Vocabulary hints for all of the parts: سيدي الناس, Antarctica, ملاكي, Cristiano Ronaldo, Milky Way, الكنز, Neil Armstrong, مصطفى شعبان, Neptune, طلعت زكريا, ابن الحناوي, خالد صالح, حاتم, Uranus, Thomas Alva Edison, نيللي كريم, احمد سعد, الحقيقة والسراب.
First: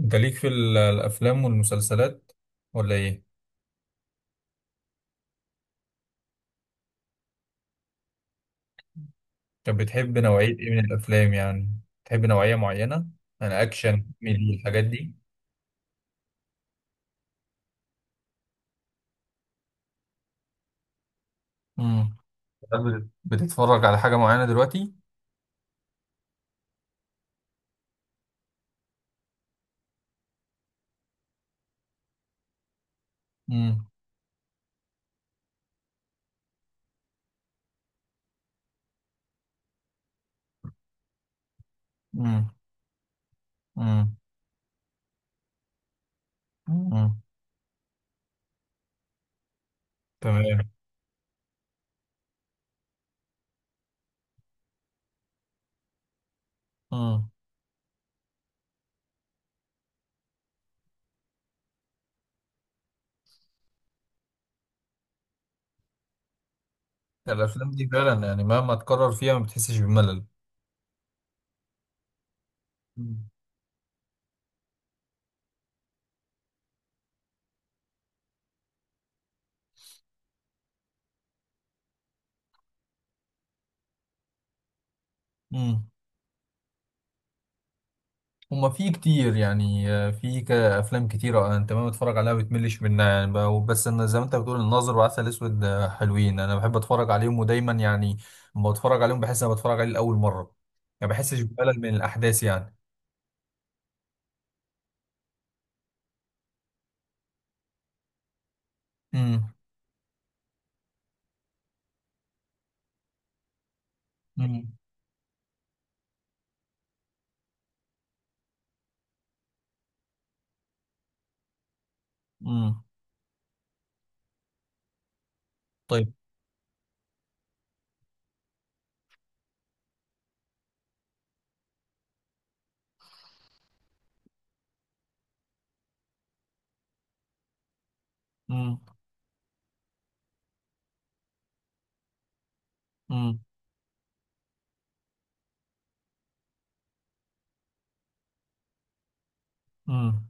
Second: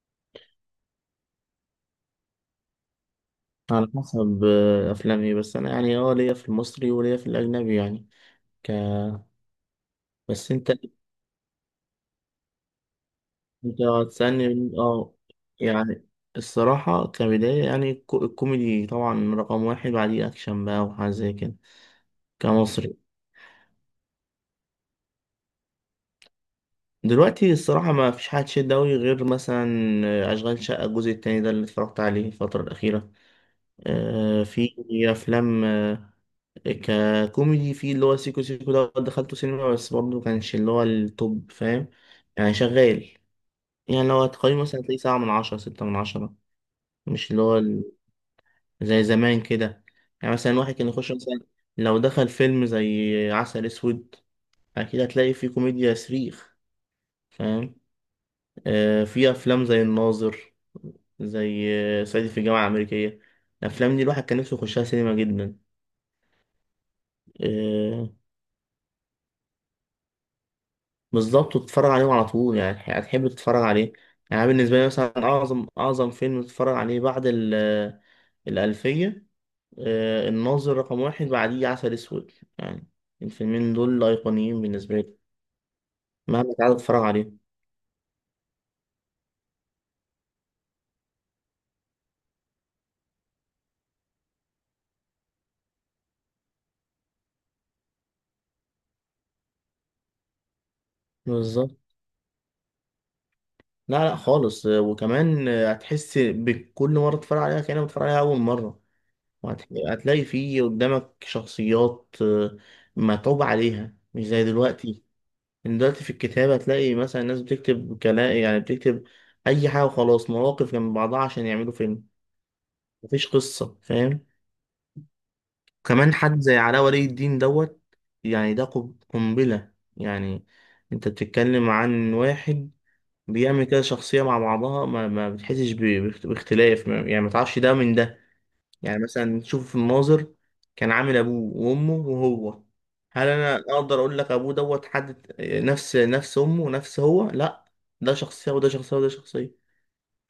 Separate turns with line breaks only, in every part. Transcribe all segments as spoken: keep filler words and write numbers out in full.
انت ليك في ال- الافلام والمسلسلات ولا ايه؟
على حسب آه، افلامي، بس انا يعني اه ليا في المصري وليا في الاجنبي يعني. ك
طب بتحب نوعية
بس
ايه
انت
من الافلام يعني؟ تحب نوعية معينة؟ انا
انت
اكشن كوميدي
هتسالني،
الحاجات دي.
اه يعني. الصراحه كبدايه يعني الكو- الكوميدي طبعا رقم واحد، بعديه اكشن بقى وحاجه زي كده.
امم
كمصري
بت- بتتفرج على حاجة معينة دلوقتي؟
دلوقتي، الصراحه ما فيش حاجه تشد أوي غير مثلا آه، اشغال شقه الجزء التاني ده اللي اتفرجت عليه الفتره الاخيره.
امم.
آه، في افلام ككوميدي، في اللي هو سيكو سيكو ده دخلته سينما، بس برضه كانش اللي هو التوب، فاهم؟
امم.
يعني شغال. يعني
امم.
لو هتقيمه مثلا تلاقيه سبعة من عشرة، ستة من عشرة،
امم.
مش اللي هو ال- زي زمان كده. يعني مثلا
تمام.
واحد كان يخش، مثلا لو دخل فيلم زي عسل أسود، أكيد هتلاقي فيه كوميديا صريخ،
امم.
فاهم؟ آه في أفلام زي الناظر، زي آه، صعيدي في الجامعة الأمريكية. الأفلام دي الواحد كان نفسه يخشها سينما جدا.
الافلام دي
آه،
فعلا يعني مهما تكرر فيها ما بتحسش بملل.
بالظبط، وتتفرج عليهم على طول، يعني هتح- هتحب تتفرج عليه. يعني بالنسبة لي مثلا أعظم أعظم فيلم تتفرج عليه بعد ال- الألفية، آه، الناظر رقم واحد، بعديه عسل أسود، يعني الفيلمين دول أيقونيين بالنسبة لي،
امم.
مهما تعالى تتفرج عليهم.
هما في كتير، يعني آه، في ك- افلام كتير، آه، انت ما بتتفرج عليها بتملش منها، يعني ب- بس انا زي ما انت بتقول الناظر وعسل اسود، آه، حلوين، انا بحب اتفرج عليهم ودايما يعني لما بتفرج عليهم بحس انا بتفرج عليه لاول مره. ما بحسش
بالظبط.
بملل من الاحداث يعني.
لا لا خالص. آه، وكمان آه، هتحس بكل مرة تتفرج عليها كأنك بتتفرج عليها أول مرة.
امم.
وهتلاقي فيه قدامك شخصيات آه، متعوب عليها، مش زي
امم.
دلوقتي. إن دلوقتي في الكتابة هتلاقي مثلا الناس بتكتب كلام، يعني بتكتب أي حاجة وخلاص، مواقف جنب بعضها عشان يعملوا فيلم،
امم.
مفيش قصة، فاهم؟
طيب.
كمان حد زي علاء ولي الدين دوت، يعني ده قب- قنبلة. يعني أنت بتتكلم عن واحد بيعمل كده شخصية مع بعضها، ما, ما بتحسش ب- باخت- باختلاف، ما- يعني ما تعرفش ده من ده.
امم.
يعني مثلا شوف المناظر، كان عامل ابوه وامه وهو، هل انا اقدر اقول لك ابوه دوت حد نفس نفس امه ونفس هو؟ لا، ده شخصيه وده شخصيه وده شخصيه.
امم.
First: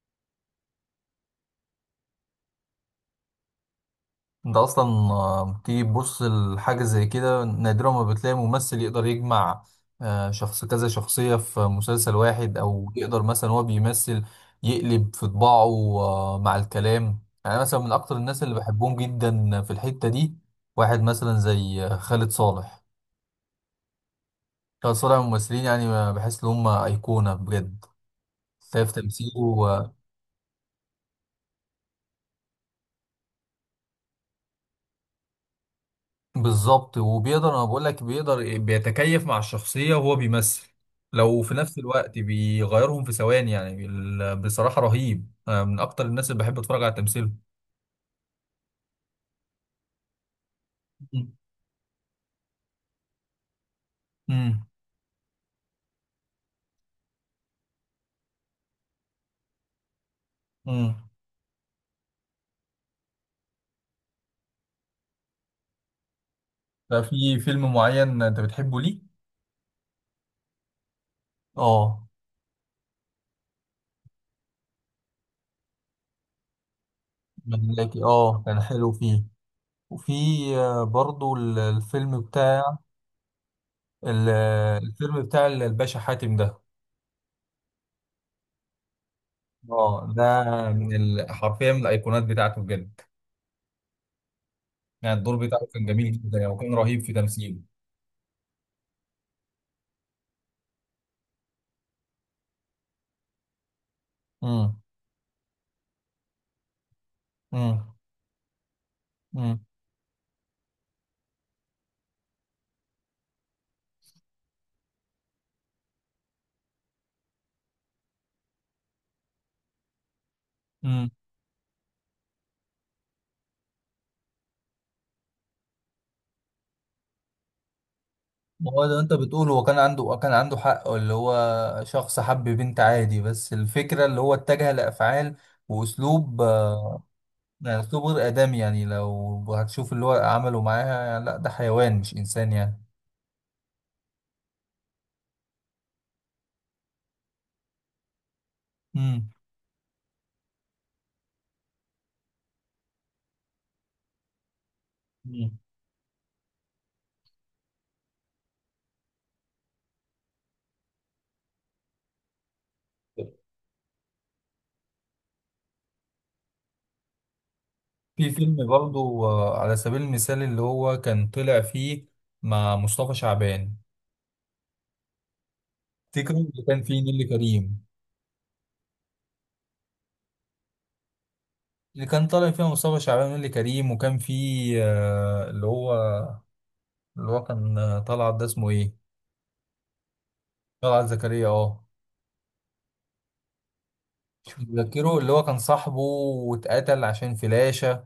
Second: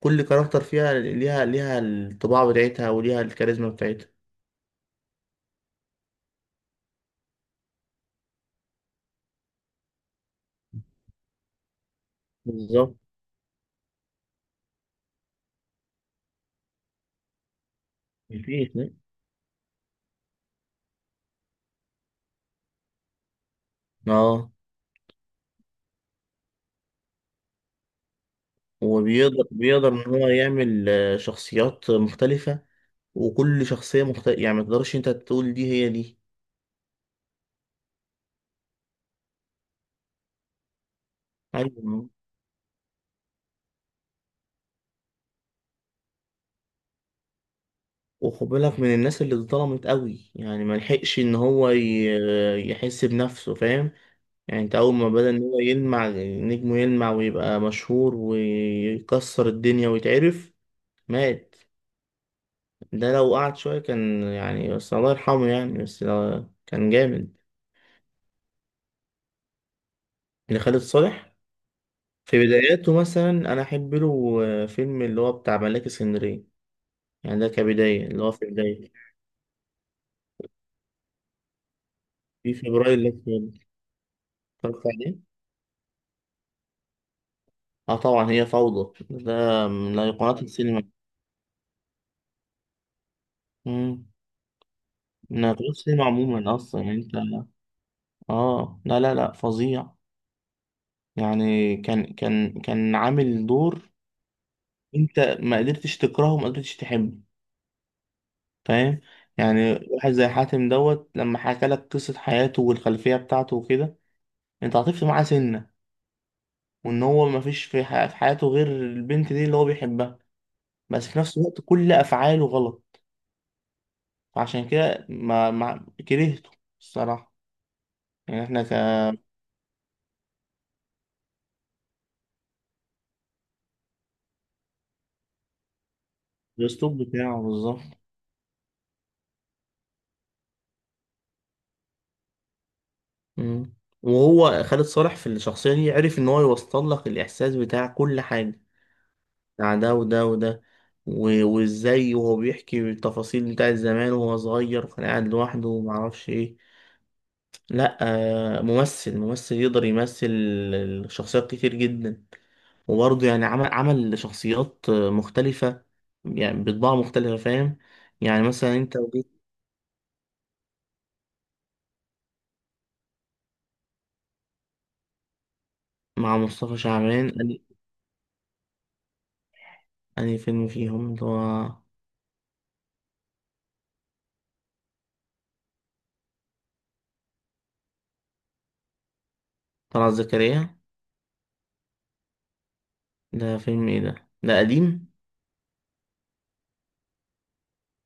كل كاركتر فيها ليها ليها الطباع بتاعتها وليها الكاريزما بتاعتها.
انت اصلا آه، تيجي تبص لحاجه زي كده نادرا ما بتلاقي ممثل يقدر يجمع آه، شخص كذا شخصيه في مسلسل واحد، او
بالظبط.
يقدر مثلا هو بيمثل يقلب في طباعه آه، مع الكلام. يعني مثلا من اكتر الناس اللي
مفيش، لا.
بحبهم جدا في الحته دي واحد مثلا زي آه، خالد صالح.
اه،
خالد صالح من الممثلين، يعني آه، بحس ان هم ايقونه بجد. شايف
وبيقدر
تمثيله
بيقدر
آه،
ان هو يعمل آه، شخصيات مختلفه، وكل شخصيه مختلفه، يعني ما تقدرش انت تقول دي هي دي.
بالظبط. وبيقدر، انا بقول لك بيقدر بيتكيف مع الشخصيه وهو بيمثل لو في نفس
ايوه،
الوقت بيغيرهم في ثواني، يعني ال- بصراحه رهيب. أنا من اكتر الناس اللي بحب اتفرج على تمثيله.
وخد بالك من الناس اللي اتظلمت قوي، يعني ما لحقش ان هو ي- يحس بنفسه، فاهم؟ يعني
امم.
انت اول ما بدأ ان هو يلمع نجمه يلمع ويبقى مشهور ويكسر الدنيا ويتعرف،
امم.
مات. ده لو قعد شوية كان يعني، بس الله يرحمه، يعني بس لو- كان
ده
جامد.
في فيلم معين انت بتحبه ليه؟
اللي خالد صالح
اه.
في بداياته مثلا، انا احب له فيلم اللي هو بتاع ملاك اسكندرية، يعني ده
ملاكي،
كبداية اللي هو
اه،
في
كان حلو
بداية.
فيه. وفي آه، برضو ال- الفيلم
في
بتاع
فبراير اللي فات
ال-
اتفرجت عليه.
الفيلم بتاع الباشا حاتم ده.
اه طبعا هي فوضى، ده من
اه، ده
ايقونات السينما.
من ال- حرفيا من الايقونات بتاعته بجد.
امم
يعني الدور
من ايقونات
بتاعه كان
السينما
جميل جدا يعني،
عموما
وكان
اصلا يعني.
رهيب في
انت
تمثيله.
اه، لا لا لا فظيع. يعني كان كان كان عامل دور،
امم.
انت ما قدرتش تكرهه وما قدرتش تحبه،
امم.
فاهم؟
امم.
يعني واحد زي حاتم دوت لما حكى لك قصة حياته والخلفية بتاعته وكده، انت عاطفت معاه سنة، وان هو ما فيش في ح- في حياته غير البنت دي اللي هو بيحبها، بس
امم.
في نفس الوقت كل افعاله غلط، فعشان كده ما ما كرهته الصراحة. يعني احنا ك
هو ده، انت بتقول هو كان عنده، كان عنده حق اللي هو شخص حب بنت عادي، بس الفكرة اللي هو اتجه لأفعال وأسلوب
الاسلوب
آه،
بتاعه
يعني
بالظبط.
أسلوب غير آدمي. يعني لو هتشوف اللي هو عمله معاها، يعني لا، ده حيوان مش إنسان يعني.
مم. وهو خالد صالح في الشخصية دي عرف إن هو يوصل لك الإحساس بتاع كل حاجة،
امم.
بتاع ده وده وده، و- وإزاي وهو بيحكي التفاصيل بتاعت زمان وهو صغير وكان قاعد
امم.
لوحده ومعرفش إيه. لأ، آه، ممثل ممثل يقدر يمثل شخصيات كتير جدا، وبرضه يعني عمل عمل شخصيات مختلفة، يعني بطباع مختلفة، فاهم؟
في
يعني
فيلم
مثلا أنت لو
برضو
جيت
آه، على سبيل المثال اللي هو كان طلع فيه مع مصطفى شعبان، تفتكر
مع
اللي
مصطفى
كان فيه نيللي
شعبان،
كريم؟
أنهي فيلم فيهم اللي هو
اللي كان طالع فيها مصطفى شعبان ونيلي كريم وكان فيه آه، اللي هو، اللي هو كان آه، طلعت، ده اسمه ايه؟
طلعت زكريا؟
طلعت زكريا، اه.
ده فيلم إيه ده؟
مش
ده قديم؟
متذكره، اللي هو كان صاحبه واتقتل عشان فلاشة.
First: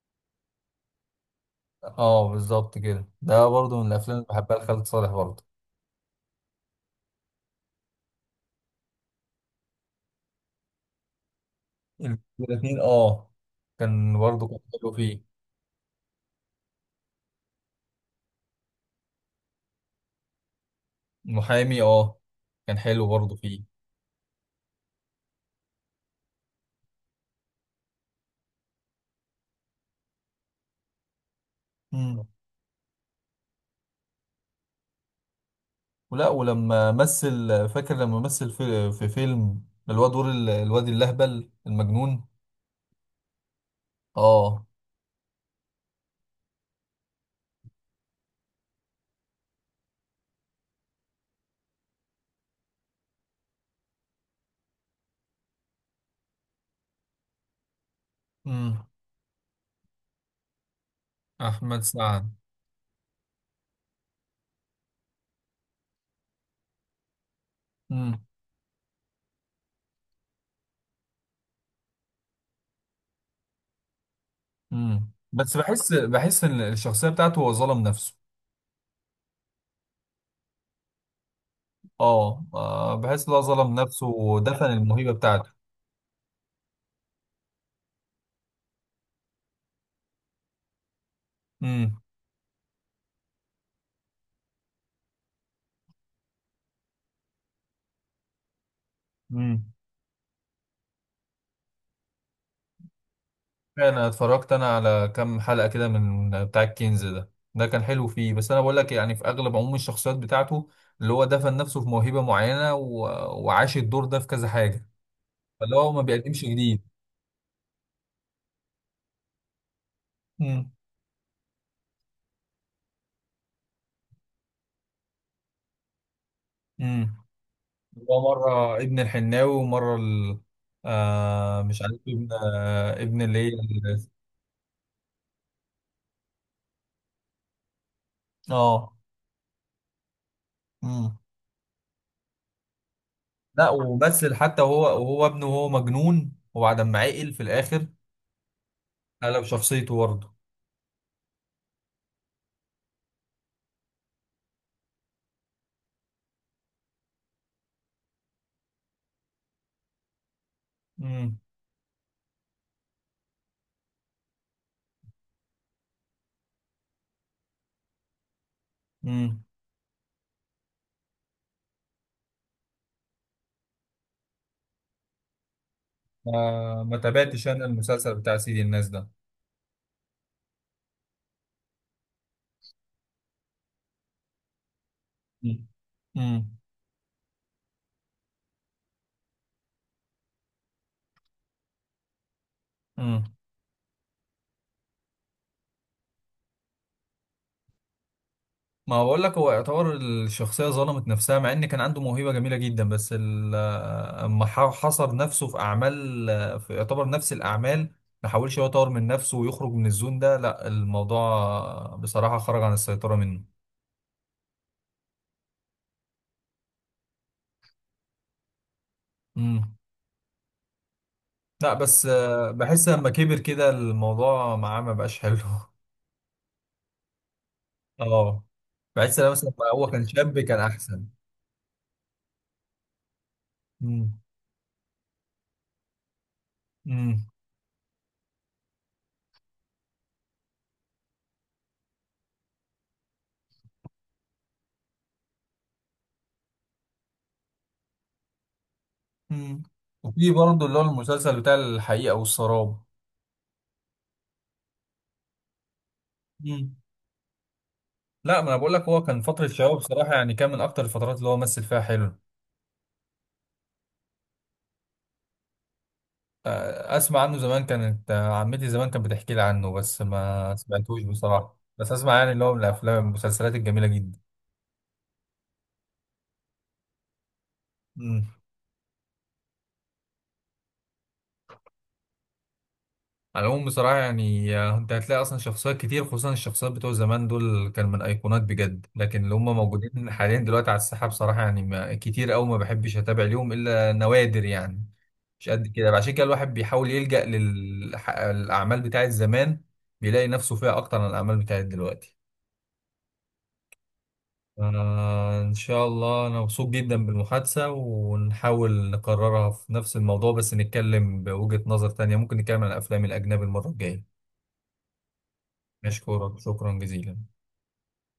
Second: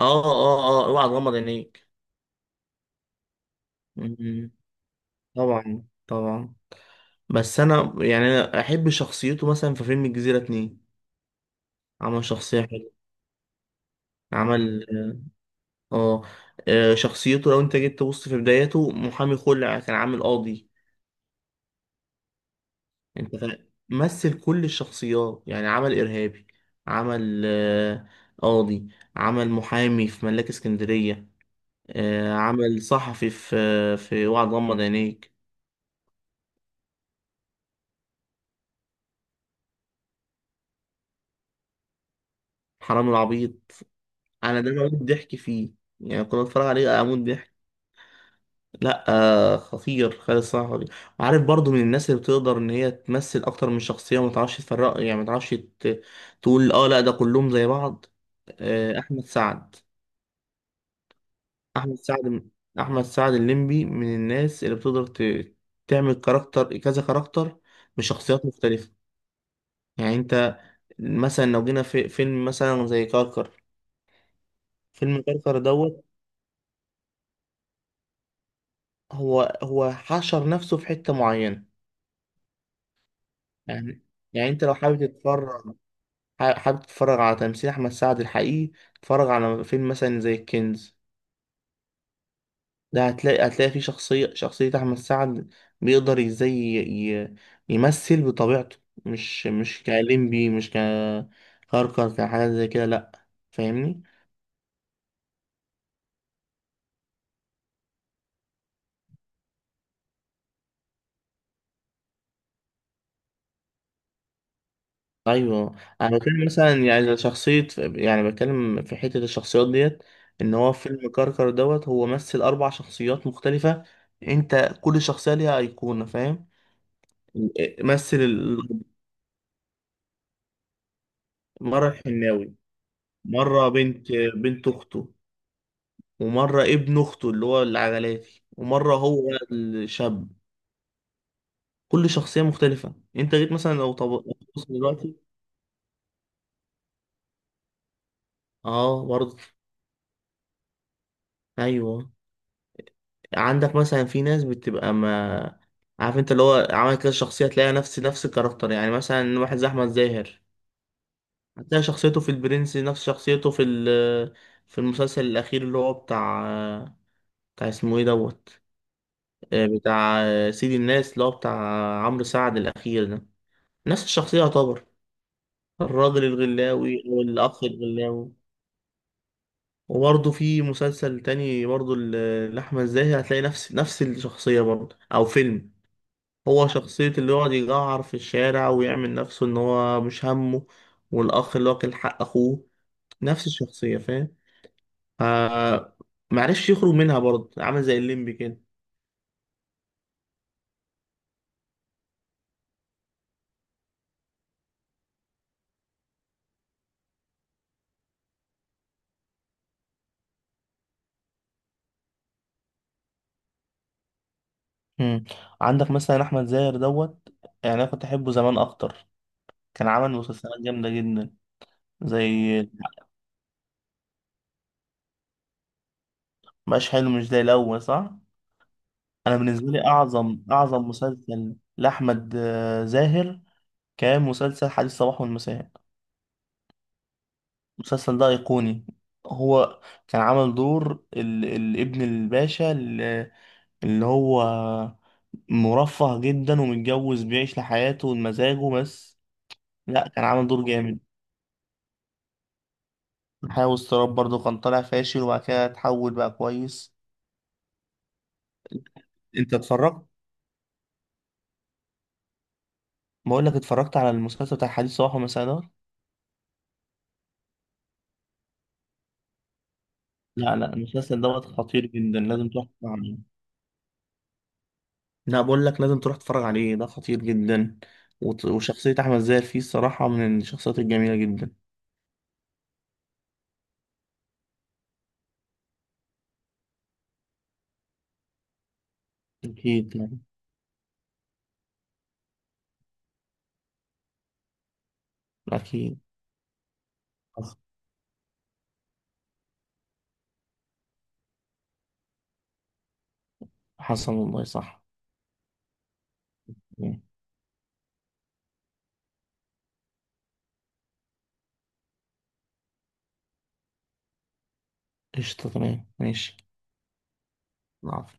آه آه آه أوعى تغمض عينيك.
اه، بالظبط كده. ده برضه من الافلام اللي
مم.
بحبها لخالد صالح برضه.
طبعا طبعا. بس أنا يعني أنا أحب شخصيته مثلا في فيلم الجزيرة اتنين، عمل شخصية
الاثنين،
حلوة.
اه، كان برضه، كان
عمل
حلو فيه.
آه آه، شخصيته لو أنت جيت تبص في بدايته، محامي خلع، كان عامل قاضي.
المحامي، اه، كان حلو برضه
أنت فا-
فيه.
مثل كل الشخصيات، يعني عمل إرهابي، عمل آه، قاضي، عمل محامي في ملاك اسكندرية،
مم.
آه، عمل صحفي في في وعد غمض عينيك.
ولا ولما مثل، فاكر لما مثل في, في فيلم اللي هو دور ال- الواد اللهبل المجنون؟
حرام العبيط، انا
اه.
ده بموت ضحك فيه. يعني كنت اتفرج عليه آه، اموت ضحك. لا، آه خطير خالد صحفي. عارف برضو من الناس اللي بتقدر ان هي تمثل اكتر من شخصيه، وما تعرفش تفرق، يعني ما تعرفش ت- تقول اه لا ده كلهم زي بعض.
مم.
آه، احمد سعد
احمد
احمد
سعد.
سعد احمد سعد الليمبي من الناس اللي بتقدر ت- تعمل كاركتر كذا كاركتر
امم.
بشخصيات مختلفه. يعني انت مثلا لو جينا في فيلم مثلا زي كركر،
امم.
فيلم
بس
كركر
بحس،
دوت،
بحس ان الشخصيه بتاعته هو ظلم نفسه.
هو هو حشر نفسه في حتة معينة.
اه، آه، بحس ان هو ظلم
يعني
نفسه
يعني
ودفن
انت لو حابب
الموهبه بتاعته.
تتفرج ح- حابب تتفرج على تمثيل احمد سعد الحقيقي، اتفرج على فيلم مثلا زي الكنز.
امم.
ده هتلاقي هتلاقي فيه شخصية شخصية احمد سعد، بيقدر ازاي ي- ي- يمثل بطبيعته. مش
امم.
مش كليمبي، مش ككركر كحاجة زي كده، لا. فاهمني؟
انا اتفرجت انا على كام حلقه كده من بتاع الكنز ده، ده كان حلو فيه، بس انا بقول لك يعني في اغلب عموم الشخصيات بتاعته اللي هو دفن نفسه في موهبه معينه، و... وعاش الدور ده في كذا حاجه، فاللي
ايوه.
هو ما
انا
بيقدمش
بتكلم مثلا
جديد.
يعني شخصيه، يعني بتكلم في حته الشخصيات ديت، ان هو فيلم كركر دوت هو مثل اربع شخصيات مختلفه، انت كل شخصيه ليها ايقونه، فاهم؟
امم.
مثل
هو مرة
ال-
ابن الحناوي ومرة ال... آه، مش
مره
عارف ابن،
الحناوي،
آه، ابن اللي هي
مره بنت
ال-
بنت اخته، ومره ابن اخته اللي هو العجلاتي،
اه.
ومره هو الشاب.
امم.
كل شخصيه مختلفه. انت جيت
لا،
مثلا، لو طب لو
ومثل حتى
تبص
وهو،
دلوقتي،
وهو ابنه وهو مجنون وبعد ما عقل في الآخر
اه برضه.
قلب شخصيته برضه.
ايوه، عندك مثلا في ناس بتبقى، ما عارف، انت اللي هو عمل كده شخصية تلاقي نفس نفس الكاركتر، يعني مثلا واحد زي أحمد زاهر،
امم.
هتلاقي شخصيته في البرنس نفس شخصيته في ال في المسلسل الأخير اللي هو بتاع بتاع اسمه ايه دوت،
امم.
آه، بتاع آه، سيد الناس اللي هو بتاع عمرو سعد الأخير ده. نفس الشخصية يعتبر، الراجل
ما ما
الغلاوي
تابعتش
والأخ
انا المسلسل
الغلاوي.
بتاع سيدي الناس ده.
وبرضه في مسلسل تاني برضه ل- لأحمد زاهر هتلاقي نفس نفس الشخصية برضه أو
امم.
فيلم، هو شخصية اللي يقعد يجعر في الشارع ويعمل نفسه إن هو مش همه، والأخ اللي واكل حق أخوه،
امم.
نفس الشخصية، فاهم؟ آه، معرفش يخرج منها برضه، عامل زي الليمبي كده.
ما بقول لك هو يعتبر الشخصية ظلمت نفسها، مع ان كان عنده موهبة جميلة جدا، بس ال- اما ح- حصر نفسه في اعمال، في يعتبر نفس الاعمال، ما حاولش هو يطور من نفسه ويخرج من الزون ده. لا، الموضوع بصراحة خرج عن السيطرة منه.
مم. عندك مثلا احمد زاهر دوت، يعني انا كنت احبه زمان اكتر،
امم.
كان عمل مسلسلات جامده جدا.
لا، بس
زي
آه، بحس لما كبر كده الموضوع معاه ما بقاش حلو.
مش حلو، مش زي الاول، صح.
اه، بحس لما
انا
مثلا
بالنسبه
لما هو
لي
كان شاب
اعظم
كان
اعظم
احسن.
مسلسل لاحمد آه، زاهر
امم.
كان مسلسل حديث الصباح والمساء.
امم.
المسلسل ده أيقوني. هو كان عمل دور ال... الابن الباشا اللي... اللي هو مرفه جدا، ومتجوز، بيعيش لحياته ومزاجه بس.
امم.
لا كان
وفي
عامل دور
برضه اللي هو
جامد.
المسلسل بتاع الحقيقة والسراب.
حياة واضطراب برضه كان طالع فاشل وبعد كده اتحول بقى كويس.
لا، ما انا بقول لك هو كان فتره
انت
شبابه
اتفرجت،
بصراحه، يعني كان من اكتر الفترات اللي هو مثل فيها حلو.
بقول لك اتفرجت على المسلسل بتاع حديث صباح ومساء ده؟
آه، اسمع عنه زمان، كانت آه، عمتي زمان كانت بتحكي لي عنه، بس ما
لا لا،
سمعتوش
المسلسل دوت
بصراحه،
خطير
بس اسمع
جدا،
يعني اللي
لازم
هو من
تروح تتفرج
الافلام
عليه.
المسلسلات الجميله جدا.
لا بقول لك لازم تروح تتفرج عليه، ده خطير جدا.
مم.
وت- وشخصية أحمد زاهر فيه الصراحة من الشخصيات الجميلة جدا.
على العموم بصراحة يعني آه، انت هتلاقي اصلا شخصيات كتير، خصوصا الشخصيات بتوع زمان دول كان من ايقونات بجد، لكن اللي هم
أكيد
موجودين
يعني.
حاليا دلوقتي على الساحة بصراحة يعني ما كتير قوي، ما بحبش اتابع ليهم الا نوادر يعني. مش قد كده،
أكيد.
عشان كده الواحد بيحاول يلجأ
حصل.
للأعمال بتاعت زمان، بيلاقي نفسه فيها اكتر من الأعمال بتاعت دلوقتي.
حصل والله صح.
آه، ان شاء الله انا مبسوط
مم.
جدا بالمحادثة، ونحاول نكررها في نفس الموضوع، بس نتكلم بوجهة نظر تانية، ممكن نتكلم عن الافلام الاجنبي المرة الجاية.
قشطة، تمام، ماشي.
نشكرك شكرا جزيلا.
العفو.